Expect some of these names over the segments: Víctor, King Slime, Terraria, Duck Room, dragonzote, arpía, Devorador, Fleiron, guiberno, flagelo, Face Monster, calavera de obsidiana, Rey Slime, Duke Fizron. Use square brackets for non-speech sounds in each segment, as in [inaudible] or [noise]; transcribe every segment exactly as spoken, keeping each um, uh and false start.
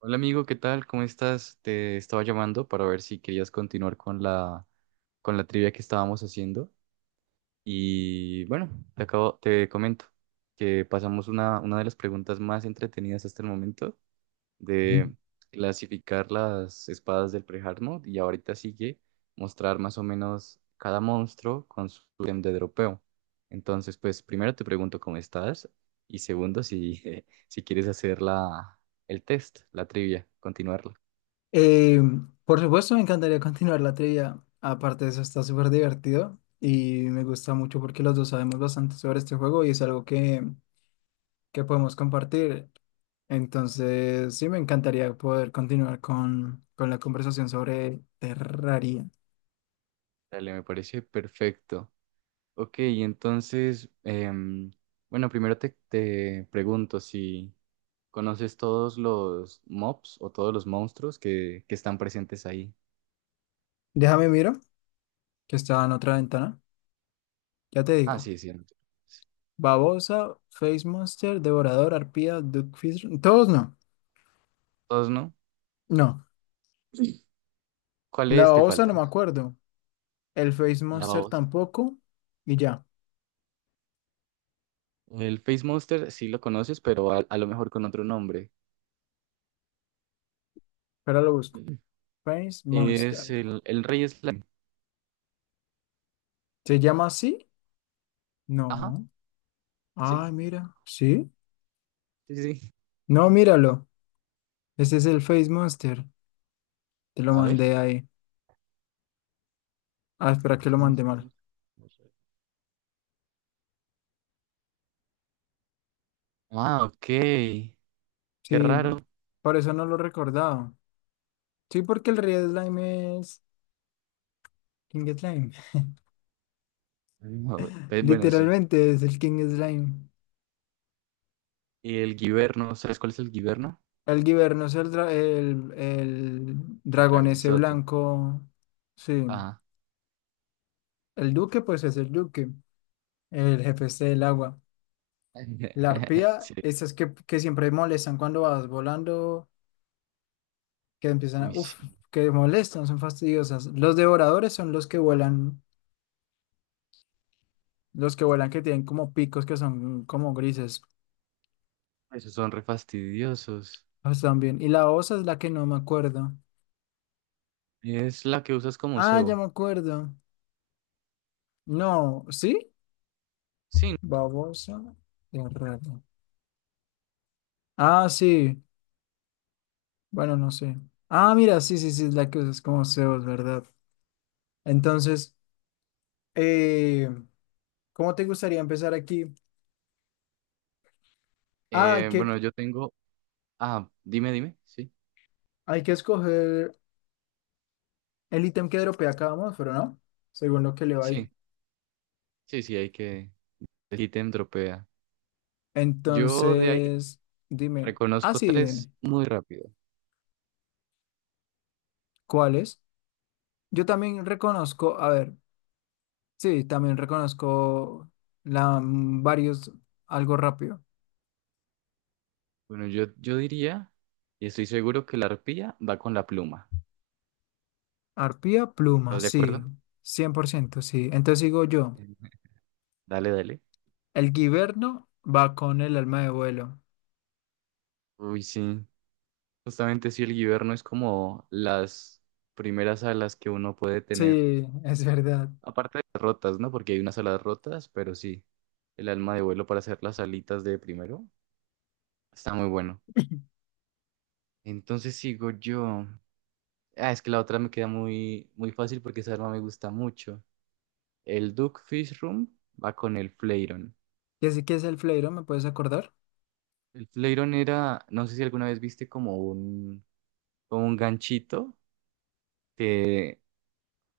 Hola amigo, ¿qué tal? ¿Cómo estás? Te estaba llamando para ver si querías continuar con la, con la trivia que estábamos haciendo. Y bueno, te acabo, te comento que pasamos una, una de las preguntas más entretenidas hasta el momento de clasificar las espadas del pre-Hard Mode, y ahorita sigue mostrar más o menos cada monstruo con su ítem de dropeo. Entonces, pues primero te pregunto cómo estás y segundo si, [laughs] si quieres hacer la, el test, la trivia, continuarla. Eh, por supuesto, me encantaría [laughs] continuar la trivia. Aparte de eso, está súper divertido y me gusta mucho porque los dos sabemos bastante sobre este juego y es algo que, que podemos compartir. Entonces, sí, me encantaría poder continuar con, con la conversación sobre Terraria. Dale, me parece perfecto. Ok, entonces, em, bueno, primero te, te pregunto si conoces todos los mobs o todos los monstruos que, que están presentes ahí. Déjame miro, que estaba en otra ventana. Ya te Ah, digo. sí, sí, no te preocupes. Babosa, Face Monster, Devorador, Arpía, Duckfish. Todos no. ¿Todos no? No. La ¿Cuáles te babosa no me faltan? acuerdo. El Face La Monster babosa. tampoco. Y ya. El Face Monster sí lo conoces, pero a, a lo mejor con otro nombre. Pero lo busco. Face Es Monster. el, el Rey Slime. ¿Se llama así? Ajá, No. sí, Ah, mira. ¿Sí? sí, sí. No, míralo. Ese es el Face Monster. Te lo A ver. mandé ahí. Ah, espera que Face lo mandé Monster. mal. Ah, ok. Qué Sí, raro. por eso no lo recordaba. Sí, porque el Red Slime es King Slime. [laughs] No, eh, bueno, sí. Literalmente es el King Slime. Y el guiberno, ¿sabes cuál es el guiberno? El Giverno es el, dra- el, el El dragón ese dragonzote. blanco. Sí. Ajá. El Duque, pues es el Duque. El jefe ese del agua. La [laughs] arpía, Sí. esas que, que siempre molestan cuando vas volando, que empiezan a, Uy, sí. uf, que molestan, son fastidiosas. Los devoradores son los que vuelan, los que vuelan que tienen como picos que son como grises, Esos son re fastidiosos. ah, están. Y la osa es la que no me acuerdo. Es la que usas como Ah, ya cebo. me acuerdo. No, ¿sí? Sí. Babosa de rato. Ah, sí. Bueno, no sé. Ah, mira, sí, sí, sí, es la que es como Zeus, ¿verdad? Entonces, eh, ¿cómo te gustaría empezar aquí? Ah, hay Eh, que. bueno, yo tengo. Ah, dime, dime. Sí. Hay que escoger el ítem que dropea cada monstruo, ¿no? Según lo que le va Sí. ahí. Sí, sí, hay que. El ítem dropea. Yo de ahí Entonces, dime. Ah, reconozco sí, tres dime. muy rápido. ¿Cuáles? Yo también reconozco, a ver, sí, también reconozco la, mm, varios, algo rápido. Bueno, yo, yo diría, y estoy seguro que la arpía va con la pluma. Arpía, pluma, ¿Estás de sí, acuerdo? cien por ciento, sí. Entonces digo yo, [laughs] Dale, dale. el guiberno va con el alma de vuelo. Uy, sí. Justamente si el guiberno es como las primeras alas que uno puede tener, Sí, [laughs] es verdad. aparte de las rotas, ¿no? Porque hay unas alas rotas, pero sí, el alma de vuelo para hacer las alitas de primero está muy bueno. Entonces sigo yo. Ah, es que la otra me queda muy, muy fácil porque esa arma me gusta mucho. El Duck Room va con el Fleiron. ¿Y así que es el fleiro? ¿Me puedes acordar? El Fleiron era, no sé si alguna vez viste como un, como un ganchito que,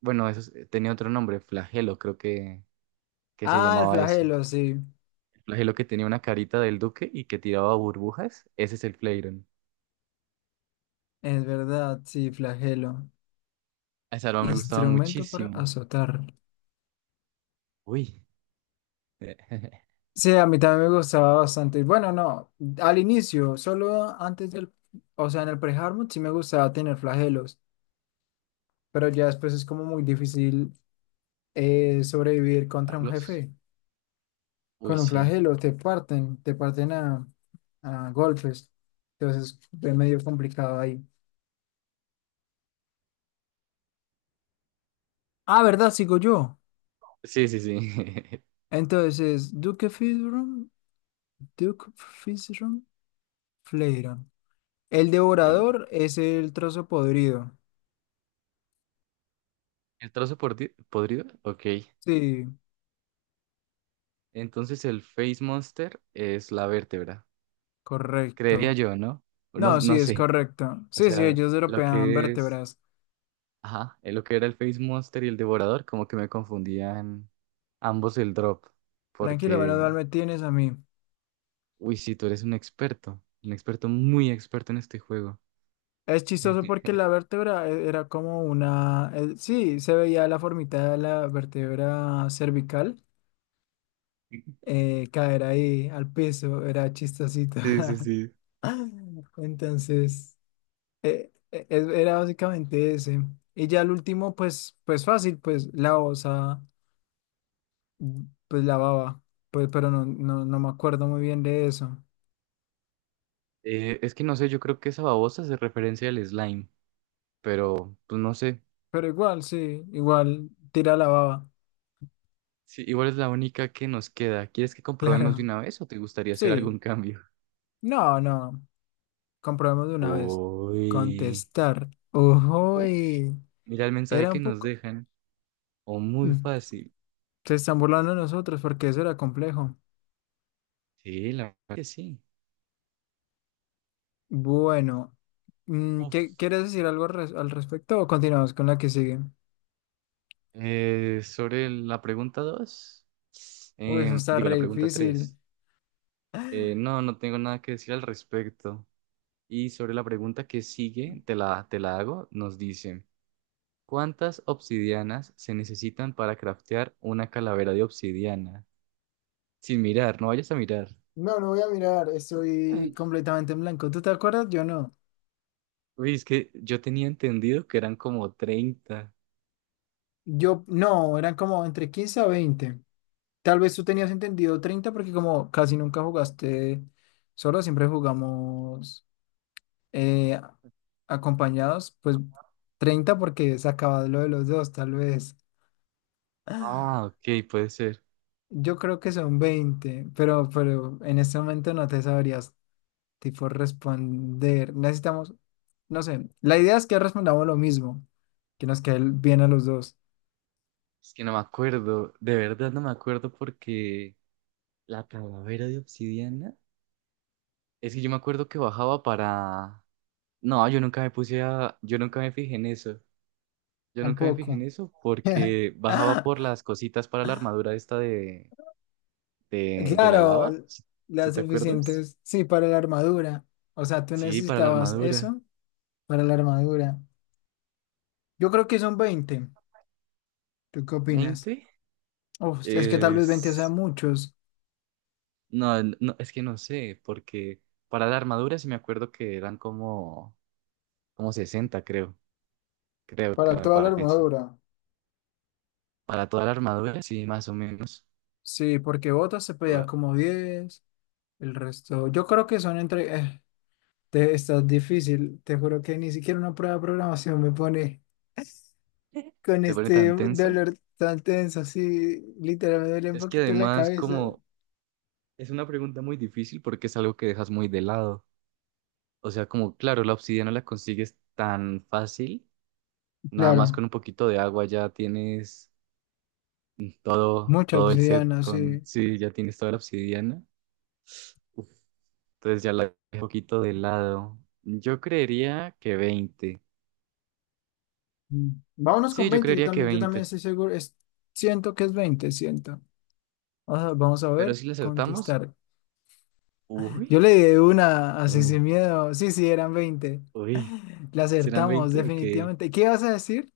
bueno, eso es- tenía otro nombre, flagelo, creo que, que se Ah, el llamaba eso. flagelo, sí. El flagelo que tenía una carita del duque y que tiraba burbujas, ese es el Flareon. Es verdad, sí, flagelo. Esa arma me gustaba Instrumento para muchísimo. azotar. Uy, [laughs] Sí, a mí también me gustaba bastante. Bueno, no, al inicio, solo antes del, o sea, en el pre-hardmode sí me gustaba tener flagelos, pero ya después es como muy difícil eh, sobrevivir contra un Carlos. jefe. Uy, Con un sí. flagelo te parten, te parten a, a golpes. Entonces es medio complicado ahí. Ah, ¿verdad? Sigo yo. Sí, sí, sí. Entonces, Duke Fizron, Duke Fizron, Fleiron. El [laughs] Tirón. devorador es el trozo podrido. ¿El trozo pordi- podrido? Ok. Sí, Entonces el Face Monster es la vértebra. Creería correcto. yo, ¿no? No, No, sí, no es sé. correcto. O Sí, sí, sea, ellos lo european que es... vértebras. Ajá, eh, lo que era el Face Monster y el Devorador, como que me confundían ambos el drop, Tranquilo, menos porque mal me tienes a mí. uy, sí, tú eres un experto, un experto muy experto en este juego. Es chistoso porque la [laughs] vértebra e- era como una... eh, sí, se veía la formita de la vértebra cervical, eh, caer ahí al piso. Era chistosito. Sí, sí, [laughs] sí. Entonces, eh, e- e- era básicamente ese. Y ya el último, pues, pues fácil, pues la osa. Pues la baba, pues, pero no, no, no me acuerdo muy bien de eso. Eh, es que no sé, yo creo que esa babosa se referencia al slime, pero pues no sé. Pero igual, sí, igual tira la baba, Sí, igual es la única que nos queda. ¿Quieres que [laughs] comprobemos de claro. una vez o te gustaría hacer Sí, algún cambio? no, no, comprobemos de una vez. Uy. Contestar. Uf, Uy, mira el mensaje era que un nos poco... dejan. O muy mm, fácil. se están burlando de nosotros porque eso era complejo. Sí, la verdad que sí. Bueno, mm, Uf. ¿qué, quieres decir algo res- al respecto o continuamos con la que sigue? Eh, sobre la pregunta dos, Uy, eso em, está digo re la pregunta difícil. tres. Eh, no, no tengo nada que decir al respecto. Y sobre la pregunta que sigue, te la, te la hago, nos dice, ¿cuántas obsidianas se necesitan para craftear una calavera de obsidiana? Sin mirar, no vayas a mirar. No, no voy a mirar, estoy Ay. completamente en blanco. ¿Tú te acuerdas? Yo no. Uy, es que yo tenía entendido que eran como treinta. Yo, no, eran como entre quince a veinte. Tal vez tú tenías entendido treinta porque como casi nunca jugaste solo, siempre jugamos eh, acompañados, pues treinta porque se acaba lo de los dos, tal vez. [gasps] Ah, ok, puede ser. [laughs] Yo creo que son veinte pero, pero en este momento no te sabrías tipo responder. Necesitamos, no sé, la idea es que respondamos lo mismo, que nos quede bien a los dos. Es que no me acuerdo, de verdad no me acuerdo porque la calavera de obsidiana, es que yo me acuerdo que bajaba para... No, yo nunca me puse a... Yo nunca me fijé en eso. Yo nunca me fijé en Tampoco. eso [laughs] porque bajaba por [laughs] las cositas para la armadura esta de, de, de la Claro, lava, l- ¿si si las te acuerdas? suficientes, sí, para la armadura. O sea, tú Sí, para la necesitabas armadura. eso para la armadura. Yo creo que son veinte. ¿Tú qué opinas? ¿veinte? Uf, es que tal vez veinte Es... sean muchos No, no, es que no sé, porque para la armadura sí me acuerdo que eran como, como sesenta, creo, creo que para me toda la parece. armadura. Para toda la armadura, sí, más o menos. Sí, porque botas se pedía Pa- como diez, el resto. Yo creo que son entre... eh, te, está difícil, te juro que ni siquiera una prueba de programación me pone con te pone este tan tensa. dolor tan tenso, así literal me duele un Es que poquito la además cabeza. como es una pregunta muy difícil porque es algo que dejas muy de lado. O sea, como claro, la obsidiana la consigues tan fácil, nada más con Claro, un poquito de agua ya tienes todo, mucha todo el set obsidiana, con, sí. sí, ya tienes toda la obsidiana. Uf, entonces ya la dejé un poquito de lado. Yo creería que veinte. Mm. Vámonos con Sí, yo veinte yo creería que también, yo también veinte. estoy seguro, es, siento que es veinte siento. Vamos a, vamos a Pero ver, si le acertamos, contestar. Yo uy, le di una así uy, sin miedo, sí, sí, eran veinte. uy, La ¿serán acertamos, veinte? Ok. definitivamente. ¿Qué ibas a decir?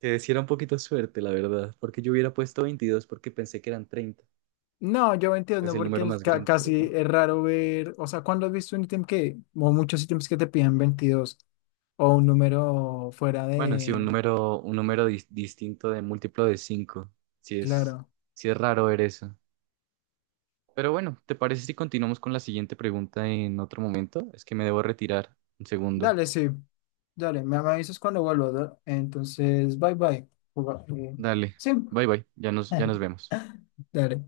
Que sí era un poquito suerte, la verdad, porque yo hubiera puesto veintidós porque pensé que eran treinta. No, yo veintidós Es no, el porque número el, más ca- grande, pero casi no. es raro ver, o sea, ¿cuándo has visto un ítem que, o muchos ítems que te piden veintidós o un número fuera Bueno, sí, de, un número, un número dis- distinto de múltiplo de cinco. Sí es, claro. sí es raro ver eso. Pero bueno, ¿te parece si continuamos con la siguiente pregunta en otro momento? Es que me debo retirar un segundo. Dale, sí, dale, me, me avisas cuando vuelvo, ¿no? Entonces, bye bye. Juga- eh, Dale, Sí. bye bye, ya nos, ya nos [laughs] vemos. ¿Dale.